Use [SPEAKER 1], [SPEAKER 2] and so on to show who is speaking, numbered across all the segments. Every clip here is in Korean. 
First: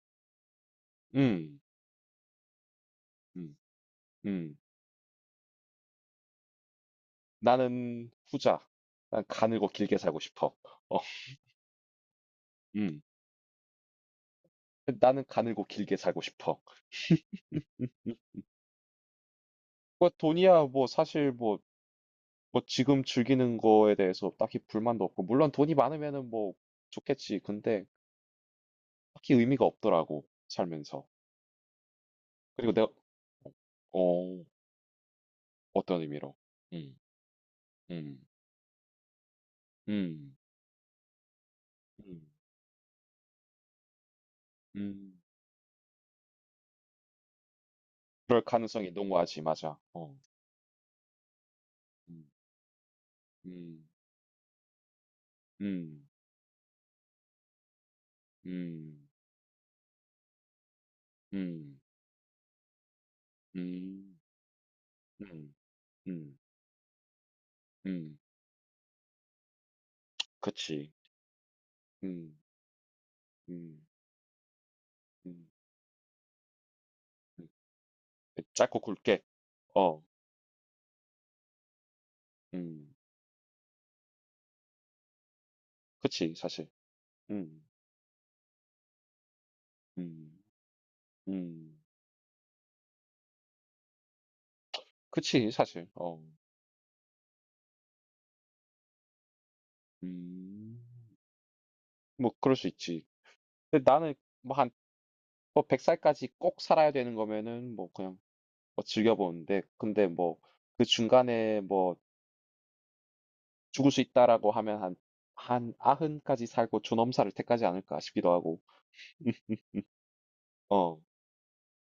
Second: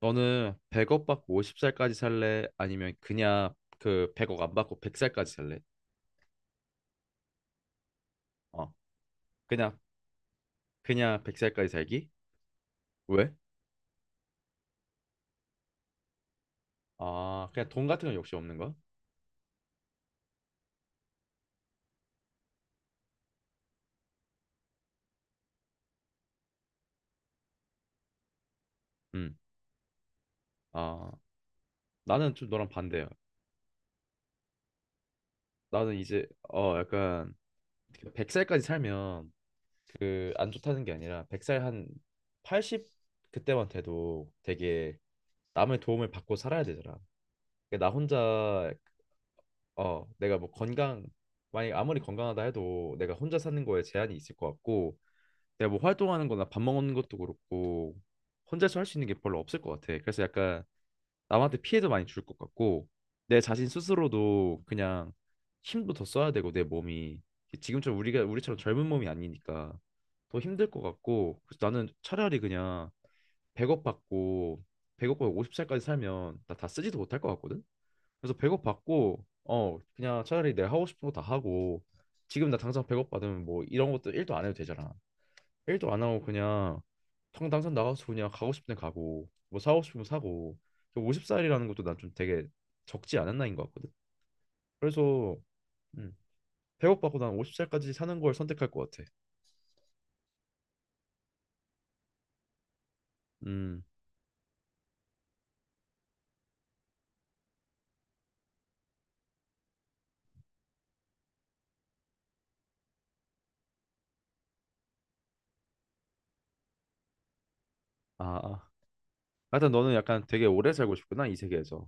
[SPEAKER 1] 너는 100억 받고
[SPEAKER 2] 음.
[SPEAKER 1] 50살까지 살래? 아니면 그냥
[SPEAKER 2] 음.
[SPEAKER 1] 그 100억 안
[SPEAKER 2] 음.
[SPEAKER 1] 받고 100살까지 살래?
[SPEAKER 2] 나는 후자.
[SPEAKER 1] 어,
[SPEAKER 2] 난 가늘고
[SPEAKER 1] 그냥
[SPEAKER 2] 길게 살고 싶어. 어.
[SPEAKER 1] 그냥 100살까지 살기?
[SPEAKER 2] 음.
[SPEAKER 1] 왜?
[SPEAKER 2] 나는 가늘고 길게 살고 싶어.
[SPEAKER 1] 아, 그냥 돈 같은 건
[SPEAKER 2] 음.
[SPEAKER 1] 역시 없는 거야?
[SPEAKER 2] 뭐 돈이야 뭐 사실 뭐, 뭐 지금 즐기는 거에 대해서 딱히 불만도 없고, 물론 돈이 많으면은 뭐 좋겠지. 근데 딱히
[SPEAKER 1] 음,
[SPEAKER 2] 의미가 없더라고, 살면서.
[SPEAKER 1] 아, 나는 좀 너랑
[SPEAKER 2] 그리고 내가
[SPEAKER 1] 반대야.
[SPEAKER 2] 어
[SPEAKER 1] 나는
[SPEAKER 2] 어떤
[SPEAKER 1] 이제
[SPEAKER 2] 의미로? 음.
[SPEAKER 1] 약간
[SPEAKER 2] 음.
[SPEAKER 1] 100살까지 살면 그
[SPEAKER 2] 음.
[SPEAKER 1] 안 좋다는 게 아니라 100살 한
[SPEAKER 2] 음.
[SPEAKER 1] 80 그때만 돼도 되게
[SPEAKER 2] 음.
[SPEAKER 1] 남의 도움을 받고 살아야 되잖아. 그러니까 나
[SPEAKER 2] 그럴
[SPEAKER 1] 혼자
[SPEAKER 2] 가능성이 농후하지, 맞아. 어.
[SPEAKER 1] 내가 뭐 건강, 만약 아무리
[SPEAKER 2] 음.
[SPEAKER 1] 건강하다 해도 내가 혼자 사는 거에
[SPEAKER 2] 음.
[SPEAKER 1] 제한이 있을 것 같고, 내가 뭐
[SPEAKER 2] 음.
[SPEAKER 1] 활동하는 거나 밥 먹는 것도 그렇고, 혼자서 할 수
[SPEAKER 2] 음.
[SPEAKER 1] 있는 게 별로 없을 것 같아. 그래서 약간 남한테
[SPEAKER 2] 음.
[SPEAKER 1] 피해도 많이 줄 것 같고, 내 자신
[SPEAKER 2] 음.
[SPEAKER 1] 스스로도 그냥
[SPEAKER 2] 음.
[SPEAKER 1] 힘도 더 써야
[SPEAKER 2] 음.
[SPEAKER 1] 되고, 내 몸이. 지금처럼
[SPEAKER 2] 음.
[SPEAKER 1] 우리처럼 젊은 몸이 아니니까 더 힘들 것
[SPEAKER 2] 그치.
[SPEAKER 1] 같고, 그래서 나는
[SPEAKER 2] 음.
[SPEAKER 1] 차라리 그냥 100억
[SPEAKER 2] 음.
[SPEAKER 1] 받고, 100억 받고
[SPEAKER 2] 음.
[SPEAKER 1] 50살까지 살면 나 다 쓰지도 못할 것
[SPEAKER 2] 음.
[SPEAKER 1] 같거든? 그래서
[SPEAKER 2] 그
[SPEAKER 1] 배고
[SPEAKER 2] 짧고
[SPEAKER 1] 받
[SPEAKER 2] 굵게.
[SPEAKER 1] 고
[SPEAKER 2] 어.
[SPEAKER 1] 그냥 차라리 내가 하고 싶은 거 다 하고 지금 나 당장
[SPEAKER 2] 음.
[SPEAKER 1] 배고받으면 뭐 이런 것도 일도 안 해도 되잖아. 일도 안 하고
[SPEAKER 2] 그치, 사실.
[SPEAKER 1] 그냥 당
[SPEAKER 2] 음.
[SPEAKER 1] 당장 나가서 그냥 가고 싶은 데 가고 뭐 사고 싶으면
[SPEAKER 2] 음.
[SPEAKER 1] 사고 50살이라는
[SPEAKER 2] 음.
[SPEAKER 1] 것도 난 좀 되게 적지 않은 나이인 것 같거든. 그래서
[SPEAKER 2] 그치, 사실.
[SPEAKER 1] 음,
[SPEAKER 2] 어.
[SPEAKER 1] 배고받고난 50살까지 사는 걸 선택할 것 같아.
[SPEAKER 2] 음. 뭐 그럴 수 있지.
[SPEAKER 1] 음,
[SPEAKER 2] 근데 나는 뭐 한 뭐 100살까지 꼭 살아야 되는 거면은 뭐 그냥 뭐 즐겨 보는데, 근데 뭐 그 중간에 뭐 죽을 수 있다라고 하면 한 90까지 살고 존엄사를 택하지 않을까 싶기도
[SPEAKER 1] 아,
[SPEAKER 2] 하고.
[SPEAKER 1] 아. 하여튼 너는 약간 되게 오래 살고
[SPEAKER 2] 어.
[SPEAKER 1] 싶구나 이 세계에서.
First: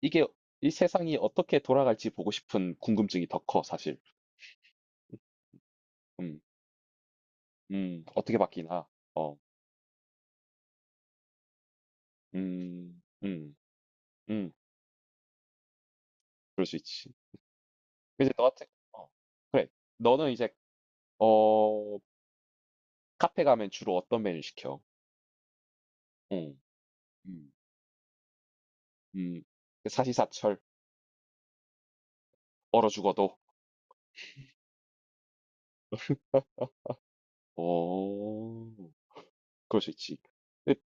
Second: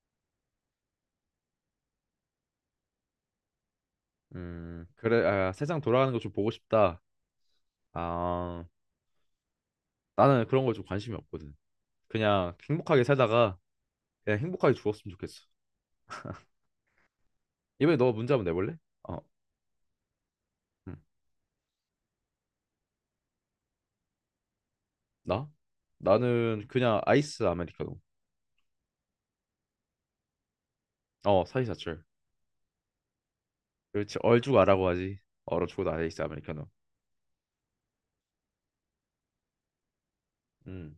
[SPEAKER 2] 이게 이 세상이 어떻게 돌아갈지 보고 싶은 궁금증이 더 커 사실.
[SPEAKER 1] 그래, 아, 세상 돌아가는 거 좀
[SPEAKER 2] 음.
[SPEAKER 1] 보고 싶다.
[SPEAKER 2] 음. 어떻게
[SPEAKER 1] 아,
[SPEAKER 2] 바뀌나. 어.
[SPEAKER 1] 나는 그런 거 좀 관심이 없거든. 그냥
[SPEAKER 2] 음.
[SPEAKER 1] 행복하게
[SPEAKER 2] 음.
[SPEAKER 1] 살다가 그냥
[SPEAKER 2] 음.
[SPEAKER 1] 행복하게 죽었으면 좋겠어.
[SPEAKER 2] 그럴 수 있지.
[SPEAKER 1] 이번에 너 문제
[SPEAKER 2] 근데
[SPEAKER 1] 한번
[SPEAKER 2] 너 같은
[SPEAKER 1] 내볼래?
[SPEAKER 2] 어.
[SPEAKER 1] 어,
[SPEAKER 2] 그래. 너는 이제
[SPEAKER 1] 응.
[SPEAKER 2] 어 카페 가면 주로 어떤 메뉴 시켜?
[SPEAKER 1] 나?
[SPEAKER 2] 응,
[SPEAKER 1] 나는 그냥 아이스
[SPEAKER 2] 음
[SPEAKER 1] 아메리카노.
[SPEAKER 2] 음. 음. 사시사철
[SPEAKER 1] 어, 사이사철.
[SPEAKER 2] 얼어 죽어도.
[SPEAKER 1] 그렇지, 얼죽아라고 하지. 얼어 죽어도 아이스 아메리카노.
[SPEAKER 2] 어. 그럴 수 있지. 근데
[SPEAKER 1] 음,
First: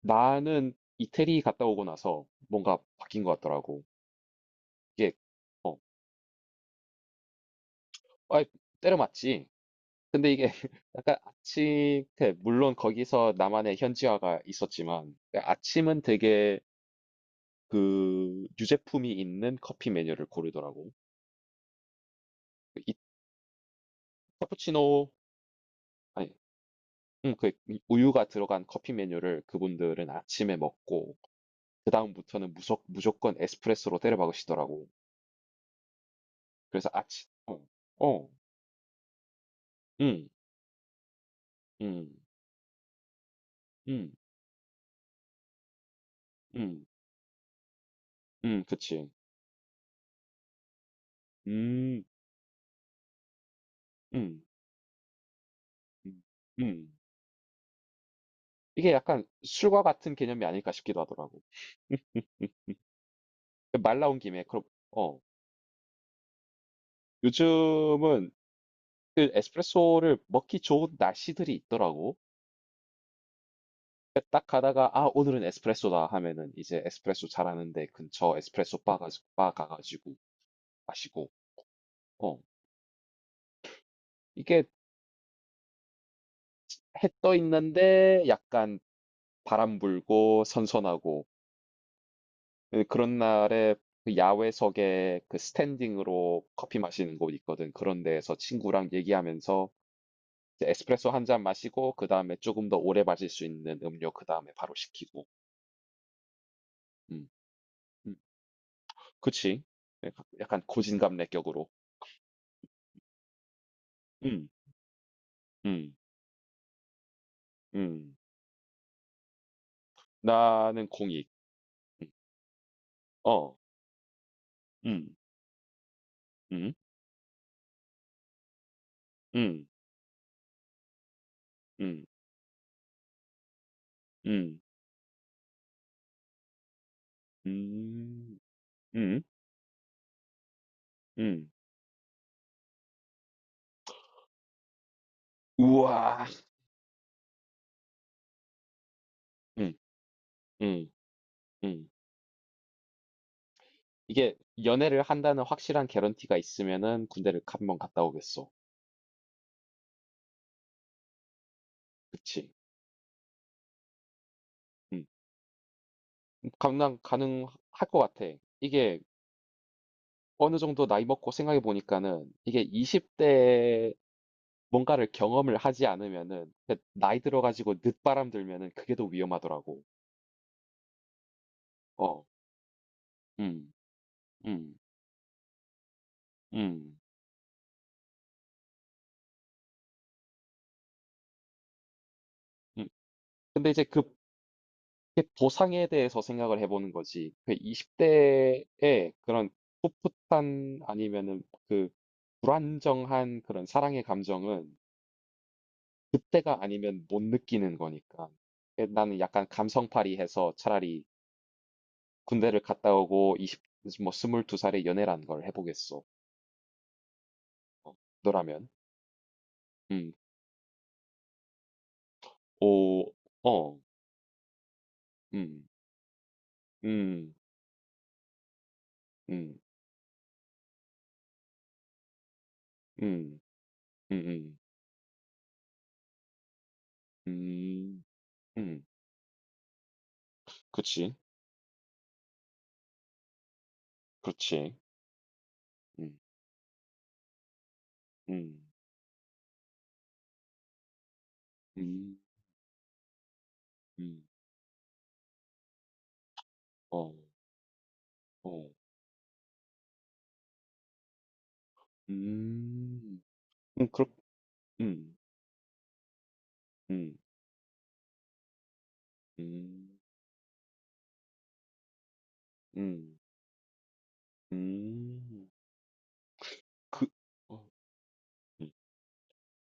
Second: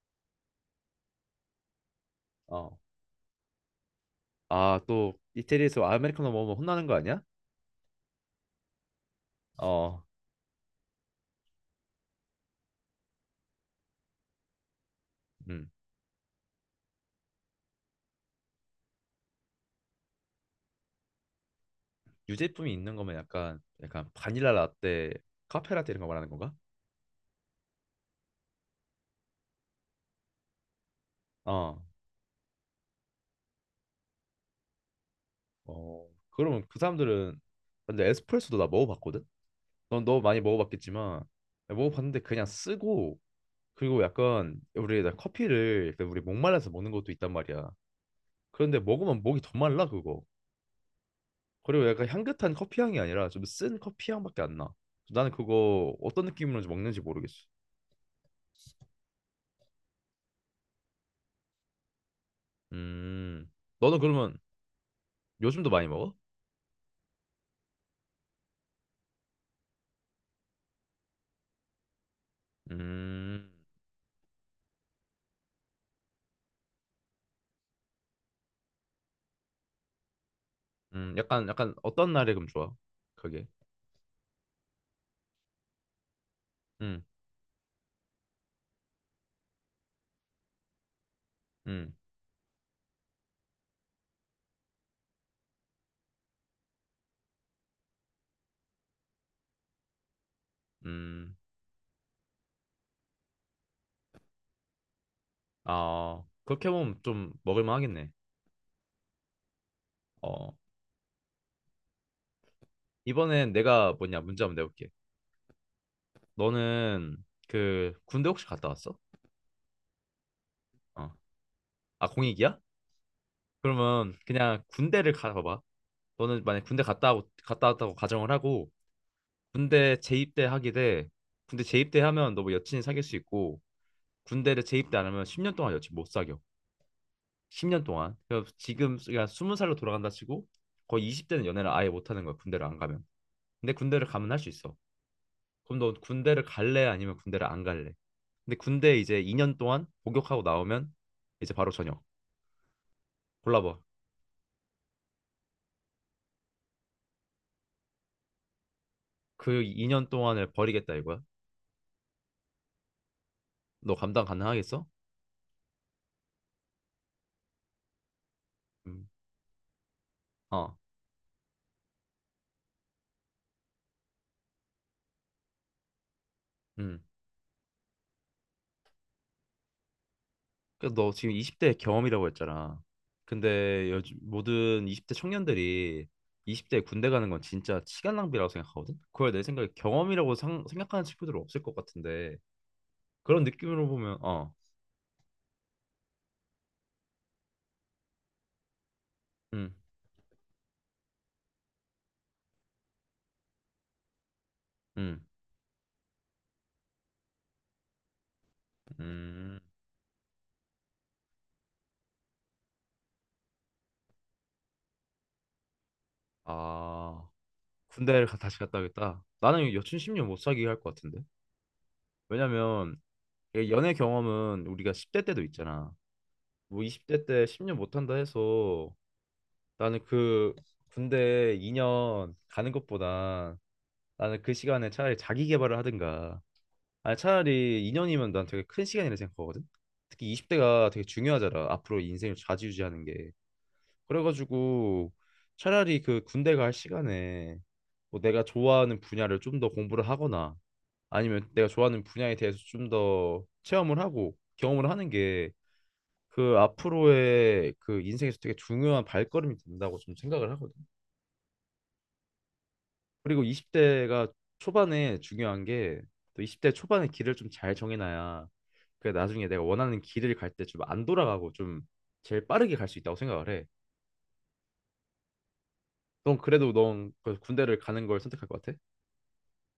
[SPEAKER 2] 나는 이태리 갔다 오고 나서
[SPEAKER 1] 어.
[SPEAKER 2] 뭔가 바뀐 것 같더라고.
[SPEAKER 1] 아,
[SPEAKER 2] 이게
[SPEAKER 1] 또
[SPEAKER 2] 어.
[SPEAKER 1] 이태리에서 아메리카노 먹으면 혼나는 거 아니야?
[SPEAKER 2] 아, 때려 맞지.
[SPEAKER 1] 어,
[SPEAKER 2] 근데 이게 약간 아침 때, 물론 거기서 나만의 현지화가 있었지만, 그러니까
[SPEAKER 1] 음.
[SPEAKER 2] 아침은 되게 그 유제품이 있는 커피 메뉴를 고르더라고.
[SPEAKER 1] 유제품이
[SPEAKER 2] 그 이
[SPEAKER 1] 있는 거면 약간 바닐라
[SPEAKER 2] 카푸치노
[SPEAKER 1] 라떼, 카페 라떼 이런 거 말하는
[SPEAKER 2] 아니
[SPEAKER 1] 건가?
[SPEAKER 2] 그 우유가 들어간 커피 메뉴를 그분들은 아침에 먹고,
[SPEAKER 1] 어,
[SPEAKER 2] 그 다음부터는 무조건 에스프레소로 때려박으시더라고.
[SPEAKER 1] 어. 그러면 그
[SPEAKER 2] 그래서 아침
[SPEAKER 1] 사람들은
[SPEAKER 2] 어,
[SPEAKER 1] 근데
[SPEAKER 2] 어,
[SPEAKER 1] 에스프레소도 나 먹어봤거든? 넌 너무
[SPEAKER 2] 음,
[SPEAKER 1] 많이 먹어봤겠지만
[SPEAKER 2] 음,
[SPEAKER 1] 먹어봤는데 그냥 쓰고 그리고
[SPEAKER 2] 음,
[SPEAKER 1] 약간 우리 나 커피를 약간 우리 목말라서
[SPEAKER 2] 음,
[SPEAKER 1] 먹는 것도 있단 말이야. 그런데
[SPEAKER 2] 그치,
[SPEAKER 1] 먹으면 목이 더 말라 그거. 그리고
[SPEAKER 2] 음,
[SPEAKER 1] 약간 향긋한 커피 향이 아니라 좀 쓴 커피 향밖에
[SPEAKER 2] 음,
[SPEAKER 1] 안 나. 나는 그거
[SPEAKER 2] 음,
[SPEAKER 1] 어떤 느낌으로
[SPEAKER 2] 음.
[SPEAKER 1] 먹는지 모르겠어.
[SPEAKER 2] 이게 약간 술과 같은 개념이 아닐까 싶기도 하더라고.
[SPEAKER 1] 음, 너는
[SPEAKER 2] 말 나온
[SPEAKER 1] 그러면
[SPEAKER 2] 김에 그럼 어
[SPEAKER 1] 요즘도 많이 먹어?
[SPEAKER 2] 요즘은 그 에스프레소를 먹기 좋은 날씨들이 있더라고.
[SPEAKER 1] 음,
[SPEAKER 2] 그러니까 딱 가다가, 아 오늘은 에스프레소다 하면은, 이제 에스프레소 잘하는데 근처 에스프레소 바 가가지고 마시고
[SPEAKER 1] 약간 어떤 날에
[SPEAKER 2] 어
[SPEAKER 1] 그럼 좋아? 그게.
[SPEAKER 2] 이게
[SPEAKER 1] 음,
[SPEAKER 2] 해 떠 있는데 약간 바람 불고 선선하고
[SPEAKER 1] 음,
[SPEAKER 2] 예, 그런 날에 그 야외석에 그 스탠딩으로 커피 마시는 곳 있거든. 그런 데에서 친구랑 얘기하면서 이제 에스프레소 한
[SPEAKER 1] 음.
[SPEAKER 2] 잔 마시고, 그다음에 조금 더 오래 마실 수 있는 음료 그다음에 바로 시키고.
[SPEAKER 1] 아, 그렇게 보면
[SPEAKER 2] 음.
[SPEAKER 1] 좀 먹을만 하겠네.
[SPEAKER 2] 음. 그치. 약간
[SPEAKER 1] 어.
[SPEAKER 2] 약간 고진감래격으로.
[SPEAKER 1] 이번엔 내가 뭐냐 문제
[SPEAKER 2] 음.
[SPEAKER 1] 한번 내볼게.
[SPEAKER 2] 음.
[SPEAKER 1] 너는 그
[SPEAKER 2] 음.
[SPEAKER 1] 군대 혹시 갔다 왔어?
[SPEAKER 2] 나는
[SPEAKER 1] 어.
[SPEAKER 2] 공익.
[SPEAKER 1] 아,
[SPEAKER 2] 음.
[SPEAKER 1] 공익이야?
[SPEAKER 2] 어.
[SPEAKER 1] 그러면 그냥 군대를
[SPEAKER 2] 음.
[SPEAKER 1] 가봐봐. 너는 만약
[SPEAKER 2] 음.
[SPEAKER 1] 군대 갔다 왔다고 가정을 하고
[SPEAKER 2] 음.
[SPEAKER 1] 군대 재입대 하게 돼. 군대 재입대
[SPEAKER 2] 음.
[SPEAKER 1] 하면 너 뭐 여친이 사귈 수 있고
[SPEAKER 2] 음.
[SPEAKER 1] 군대를 재입대 안 하면 10년 동안 여친 못 사겨. 10년 동안.
[SPEAKER 2] 음.
[SPEAKER 1] 그 지금
[SPEAKER 2] 음.
[SPEAKER 1] 그냥 20살로 돌아간다 치고 거의 20대는
[SPEAKER 2] 음.
[SPEAKER 1] 연애를 아예 못 하는 거야. 군대를 안 가면. 근데 군대를 가면 할 수 있어. 그럼 너
[SPEAKER 2] 우와.
[SPEAKER 1] 군대를 갈래? 아니면 군대를 안 갈래? 근데 군대 이제 2년
[SPEAKER 2] 음.
[SPEAKER 1] 동안 복역하고
[SPEAKER 2] 음.
[SPEAKER 1] 나오면 이제 바로
[SPEAKER 2] 음.
[SPEAKER 1] 전역. 골라봐.
[SPEAKER 2] 이게 연애를 한다는 확실한 개런티가 있으면은 군대를 한번 갔다 오겠어.
[SPEAKER 1] 그 2년 동안을 버리겠다 이거야?
[SPEAKER 2] 그치.
[SPEAKER 1] 너 감당 가능하겠어?
[SPEAKER 2] 음. 감당 가능할 것 같아. 이게
[SPEAKER 1] 음.
[SPEAKER 2] 어느
[SPEAKER 1] 어.
[SPEAKER 2] 정도 나이 먹고 생각해 보니까는, 이게 20대에 뭔가를 경험을 하지 않으면은 그
[SPEAKER 1] 음.
[SPEAKER 2] 나이 들어가지고 늦바람 들면은 그게 더 위험하더라고.
[SPEAKER 1] 그래서 너 지금 20대
[SPEAKER 2] 어,
[SPEAKER 1] 경험이라고 했잖아.
[SPEAKER 2] 음,
[SPEAKER 1] 근데 요즘
[SPEAKER 2] 음,
[SPEAKER 1] 모든 20대 청년들이 20대에
[SPEAKER 2] 음,
[SPEAKER 1] 군대 가는 건 진짜 시간 낭비라고 생각하거든. 그걸 내 생각에 경험이라고 생각하는 친구들은 없을 것 같은데
[SPEAKER 2] 음.
[SPEAKER 1] 그런
[SPEAKER 2] 근데 이제
[SPEAKER 1] 느낌으로
[SPEAKER 2] 그
[SPEAKER 1] 보면 어.
[SPEAKER 2] 그 보상에 대해서 생각을 해보는 거지. 그 20대에 그런
[SPEAKER 1] 음.
[SPEAKER 2] 풋풋한 아니면은 그 불안정한 그런 사랑의 감정은
[SPEAKER 1] 음.
[SPEAKER 2] 그때가 아니면 못 느끼는 거니까. 에, 나는 약간
[SPEAKER 1] 음.
[SPEAKER 2] 감성팔이 해서 차라리 군대를 갔다 오고 2십뭐2두살에 연애란 걸 해보겠어.
[SPEAKER 1] 아.
[SPEAKER 2] 어,
[SPEAKER 1] 군대를 다시
[SPEAKER 2] 너라면.
[SPEAKER 1] 갔다 오겠다. 나는 여친
[SPEAKER 2] 음,
[SPEAKER 1] 10년 못 사귀게 할 것 같은데. 왜냐면
[SPEAKER 2] 오, 어,
[SPEAKER 1] 연애 경험은 우리가 10대 때도
[SPEAKER 2] 음,
[SPEAKER 1] 있잖아. 뭐 20대
[SPEAKER 2] 음,
[SPEAKER 1] 때 10년 못한다 해서
[SPEAKER 2] 음,
[SPEAKER 1] 나는 그 군대 2년 가는
[SPEAKER 2] 음,
[SPEAKER 1] 것보다
[SPEAKER 2] 음,
[SPEAKER 1] 나는 그
[SPEAKER 2] 음,
[SPEAKER 1] 시간에 차라리 자기 개발을 하든가 아니 차라리
[SPEAKER 2] 음,
[SPEAKER 1] 2년이면 난 되게
[SPEAKER 2] 음,
[SPEAKER 1] 큰 시간이라 생각하거든 특히 20대가 되게
[SPEAKER 2] 그치,
[SPEAKER 1] 중요하잖아 앞으로 인생을 좌지우지하는 게
[SPEAKER 2] 그렇지.
[SPEAKER 1] 그래가지고 차라리
[SPEAKER 2] 음,
[SPEAKER 1] 그 군대 갈 시간에 뭐 내가
[SPEAKER 2] 음,
[SPEAKER 1] 좋아하는 분야를 좀 더 공부를 하거나 아니면 내가 좋아하는
[SPEAKER 2] 음,
[SPEAKER 1] 분야에 대해서 좀 더 체험을
[SPEAKER 2] 음,
[SPEAKER 1] 하고 경험을 하는 게 그
[SPEAKER 2] 어,
[SPEAKER 1] 앞으로의 그 인생에서 되게
[SPEAKER 2] 어,
[SPEAKER 1] 중요한 발걸음이 된다고 좀 생각을 하거든.
[SPEAKER 2] 음,
[SPEAKER 1] 그리고
[SPEAKER 2] 그렇,
[SPEAKER 1] 20대가
[SPEAKER 2] 음,
[SPEAKER 1] 초반에 중요한 게 또 20대 초반에
[SPEAKER 2] 음,
[SPEAKER 1] 길을 좀 잘 정해놔야 그 나중에 내가
[SPEAKER 2] 음,
[SPEAKER 1] 원하는 길을 갈 때 좀 안 돌아가고 좀 제일 빠르게 갈 수 있다고
[SPEAKER 2] 음,
[SPEAKER 1] 생각을 해.
[SPEAKER 2] 음,
[SPEAKER 1] 넌 그래도
[SPEAKER 2] 그,
[SPEAKER 1] 넌그
[SPEAKER 2] 어,
[SPEAKER 1] 군대를 가는 걸 선택할 것
[SPEAKER 2] 음.
[SPEAKER 1] 같아?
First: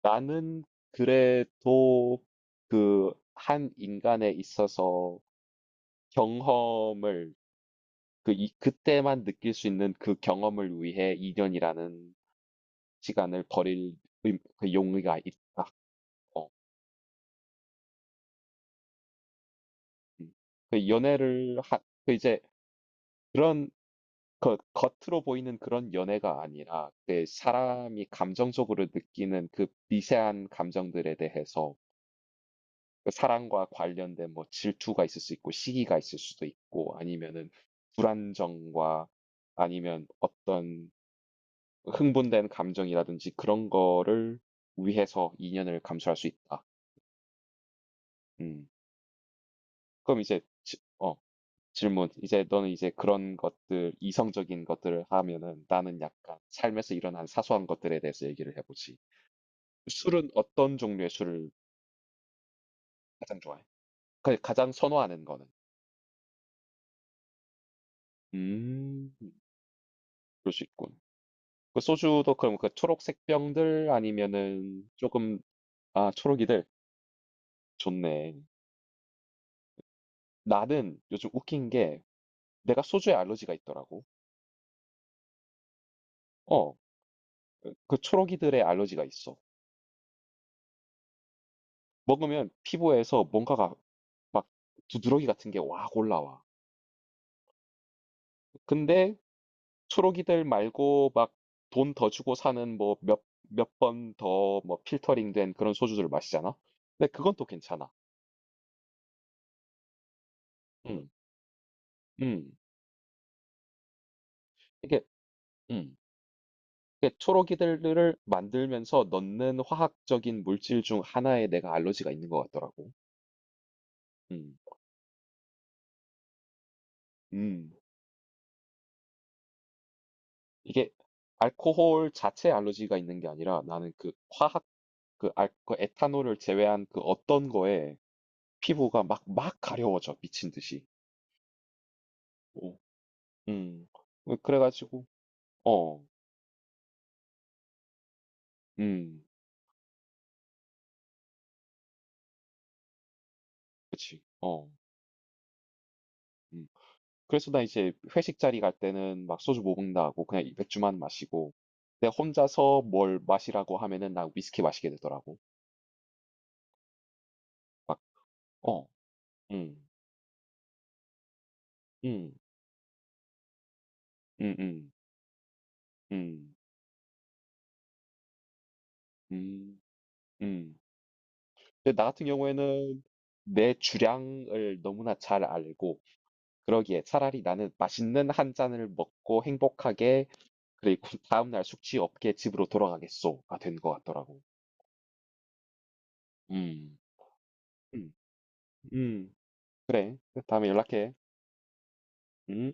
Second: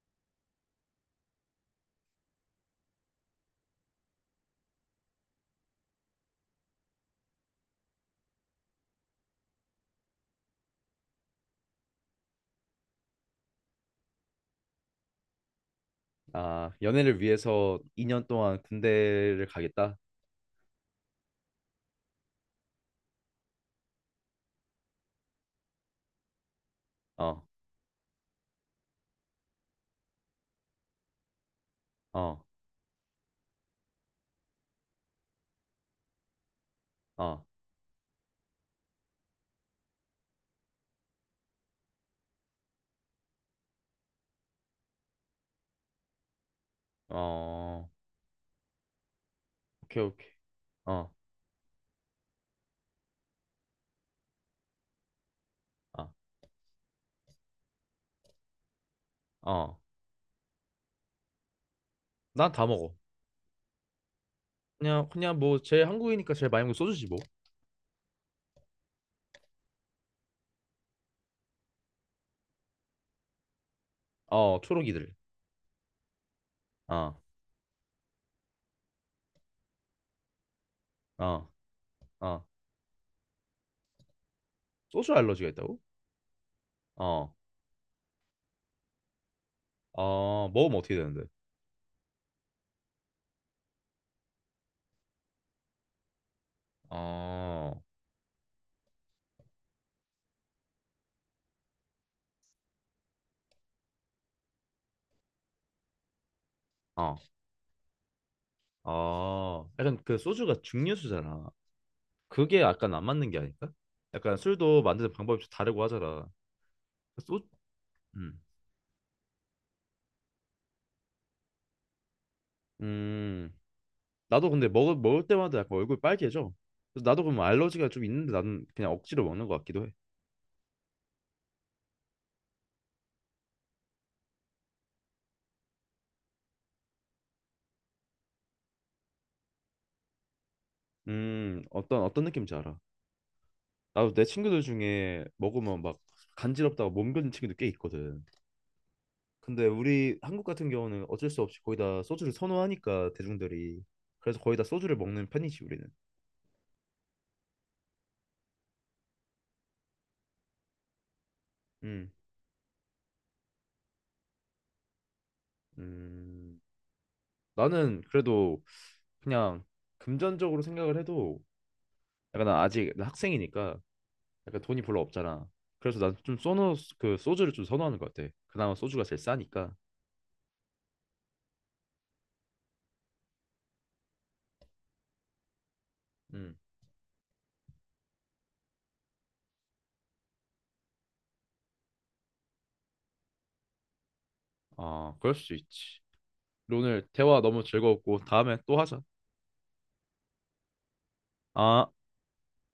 [SPEAKER 2] 나는 그래도 그 한 인간에 있어서 경험을 그 이 그때만 느낄 수 있는 그 경험을 위해 이 년이라는 시간을 버릴 의 그 용의가 있다. 어
[SPEAKER 1] 아, 연애를 위해서 2년 동안 군대를 가겠다.
[SPEAKER 2] 음. 그 연애를 하 그 이제 그런 겉 겉으로 보이는 그런 연애가 아니라, 그
[SPEAKER 1] 어,
[SPEAKER 2] 사람이 감정적으로 느끼는 그 미세한 감정들에 대해서
[SPEAKER 1] 어,
[SPEAKER 2] 그 사랑과 관련된 뭐 질투가 있을 수 있고, 시기가 있을 수도 있고,
[SPEAKER 1] 어,
[SPEAKER 2] 아니면은 불안정과 아니면 어떤 흥분된 감정이라든지 그런 거를 위해서 인연을 감수할 수 있다.
[SPEAKER 1] 어,
[SPEAKER 2] 음.
[SPEAKER 1] 오케이,
[SPEAKER 2] 그럼
[SPEAKER 1] 오케이.
[SPEAKER 2] 이제 지
[SPEAKER 1] 어,
[SPEAKER 2] 어 질문. 이제 너는 이제 그런 것들 이성적인 것들을 하면은, 나는
[SPEAKER 1] 아,
[SPEAKER 2] 약간 삶에서 일어난 사소한 것들에 대해서 얘기를 해 보지.
[SPEAKER 1] 어.
[SPEAKER 2] 술은 어떤 종류의 술을
[SPEAKER 1] 난 다 먹어.
[SPEAKER 2] 가장 좋아해? 그 가장
[SPEAKER 1] 그냥
[SPEAKER 2] 선호하는
[SPEAKER 1] 그냥
[SPEAKER 2] 거는?
[SPEAKER 1] 뭐 제 한국이니까 제일 많이 먹는 게 소주지 뭐.
[SPEAKER 2] 음. 그럴 수 있군. 그 소주도 그럼 그 초록색 병들
[SPEAKER 1] 어
[SPEAKER 2] 아니면은 조
[SPEAKER 1] 초록이들.
[SPEAKER 2] 금 아 초록이들.
[SPEAKER 1] 어
[SPEAKER 2] 좋네. 나는 요즘
[SPEAKER 1] 어
[SPEAKER 2] 웃긴 게
[SPEAKER 1] 어
[SPEAKER 2] 내가 소주에 알러지가 있더라고.
[SPEAKER 1] 소주 알러지가 있다고?
[SPEAKER 2] 어.
[SPEAKER 1] 어 어
[SPEAKER 2] 그 그 초록이들의 알러지가 있어.
[SPEAKER 1] 먹으면 어떻게 되는데?
[SPEAKER 2] 먹으면 피부에서 뭔가가 막 두드러기 같은 게 확 올라와.
[SPEAKER 1] 어 어 어
[SPEAKER 2] 근데 초록이들 말고 막 돈 더 주고 사는 뭐 몇 번 더 뭐 필터링 된 그런 소주들을 마시잖아. 근데 그건 또 괜찮아.
[SPEAKER 1] 약간 그 소주가
[SPEAKER 2] 음,
[SPEAKER 1] 증류수잖아.
[SPEAKER 2] 음.
[SPEAKER 1] 그게 약간 안 맞는 게 아닐까? 약간 술도
[SPEAKER 2] 이게,
[SPEAKER 1] 만드는 방법이 좀 다르고
[SPEAKER 2] 음.
[SPEAKER 1] 하잖아.
[SPEAKER 2] 이게
[SPEAKER 1] 그 소
[SPEAKER 2] 초록이들을
[SPEAKER 1] 음.
[SPEAKER 2] 만들면서 넣는 화학적인 물질 중 하나에 내가 알러지가 있는 것 같더라고.
[SPEAKER 1] 음 나도
[SPEAKER 2] 음,
[SPEAKER 1] 근데 먹을 때마다 약간 얼굴 빨개져. 그래서 나도 그럼
[SPEAKER 2] 음.
[SPEAKER 1] 알러지가 좀 있는데 나는 그냥 억지로 먹는 것 같기도 해.
[SPEAKER 2] 이게 알코올 자체 알러지가 있는 게 아니라 나는 그 화학 그, 알, 그 에탄올을 제외한 그 어떤 거에 피부가 막 가려워져, 미친 듯이.
[SPEAKER 1] 어떤 느낌인지 알아.
[SPEAKER 2] 오, 음,
[SPEAKER 1] 나도 내
[SPEAKER 2] 그-
[SPEAKER 1] 친구들
[SPEAKER 2] 그래가지고,
[SPEAKER 1] 중에 먹으면 막
[SPEAKER 2] 어,
[SPEAKER 1] 간지럽다고 몸거린 친구도 꽤 있거든.
[SPEAKER 2] 음,
[SPEAKER 1] 근데 우리 한국 같은 경우는 어쩔 수 없이 거의 다 소주를 선호하니까 대중들이
[SPEAKER 2] 그치,
[SPEAKER 1] 그래서 거의 다
[SPEAKER 2] 어,
[SPEAKER 1] 소주를 먹는 편이지 우리는.
[SPEAKER 2] 음. 그래서 나 이제 회식 자리 갈 때는 막 소주 못 먹는다고 그냥 이 맥주만 마시고,
[SPEAKER 1] 음,
[SPEAKER 2] 내가 혼자서 뭘 마시라고 하면은 나 위스키 마시게 되더라고.
[SPEAKER 1] 음.
[SPEAKER 2] 막,
[SPEAKER 1] 나는 그래도
[SPEAKER 2] 어,
[SPEAKER 1] 그냥
[SPEAKER 2] 음,
[SPEAKER 1] 금전적으로 생각을 해도
[SPEAKER 2] 음,
[SPEAKER 1] 약간 난 아직 나 학생이니까
[SPEAKER 2] 음,
[SPEAKER 1] 약간 돈이
[SPEAKER 2] 음,
[SPEAKER 1] 별로 없잖아. 그래서 난 좀
[SPEAKER 2] 음,
[SPEAKER 1] 선호 그 소주를 좀 선호하는 것 같아. 그나마 소주가 제일 싸니까.
[SPEAKER 2] 음, 음. 근데 나 같은 경우에는 내 주량을 너무나 잘 알고,
[SPEAKER 1] 음,
[SPEAKER 2] 그러기에 차라리 나는 맛있는 한 잔을 먹고 행복하게, 그리고 다음날 숙취 없게 집으로 돌아가겠소가 된 것 같더라고.
[SPEAKER 1] 아 그럴 수 있지.
[SPEAKER 2] 음.
[SPEAKER 1] 오늘 대화 너무
[SPEAKER 2] 음,
[SPEAKER 1] 즐거웠고 다음에 또 하자.
[SPEAKER 2] 음, 그래. 다음에 연락해.
[SPEAKER 1] 아.
[SPEAKER 2] 음.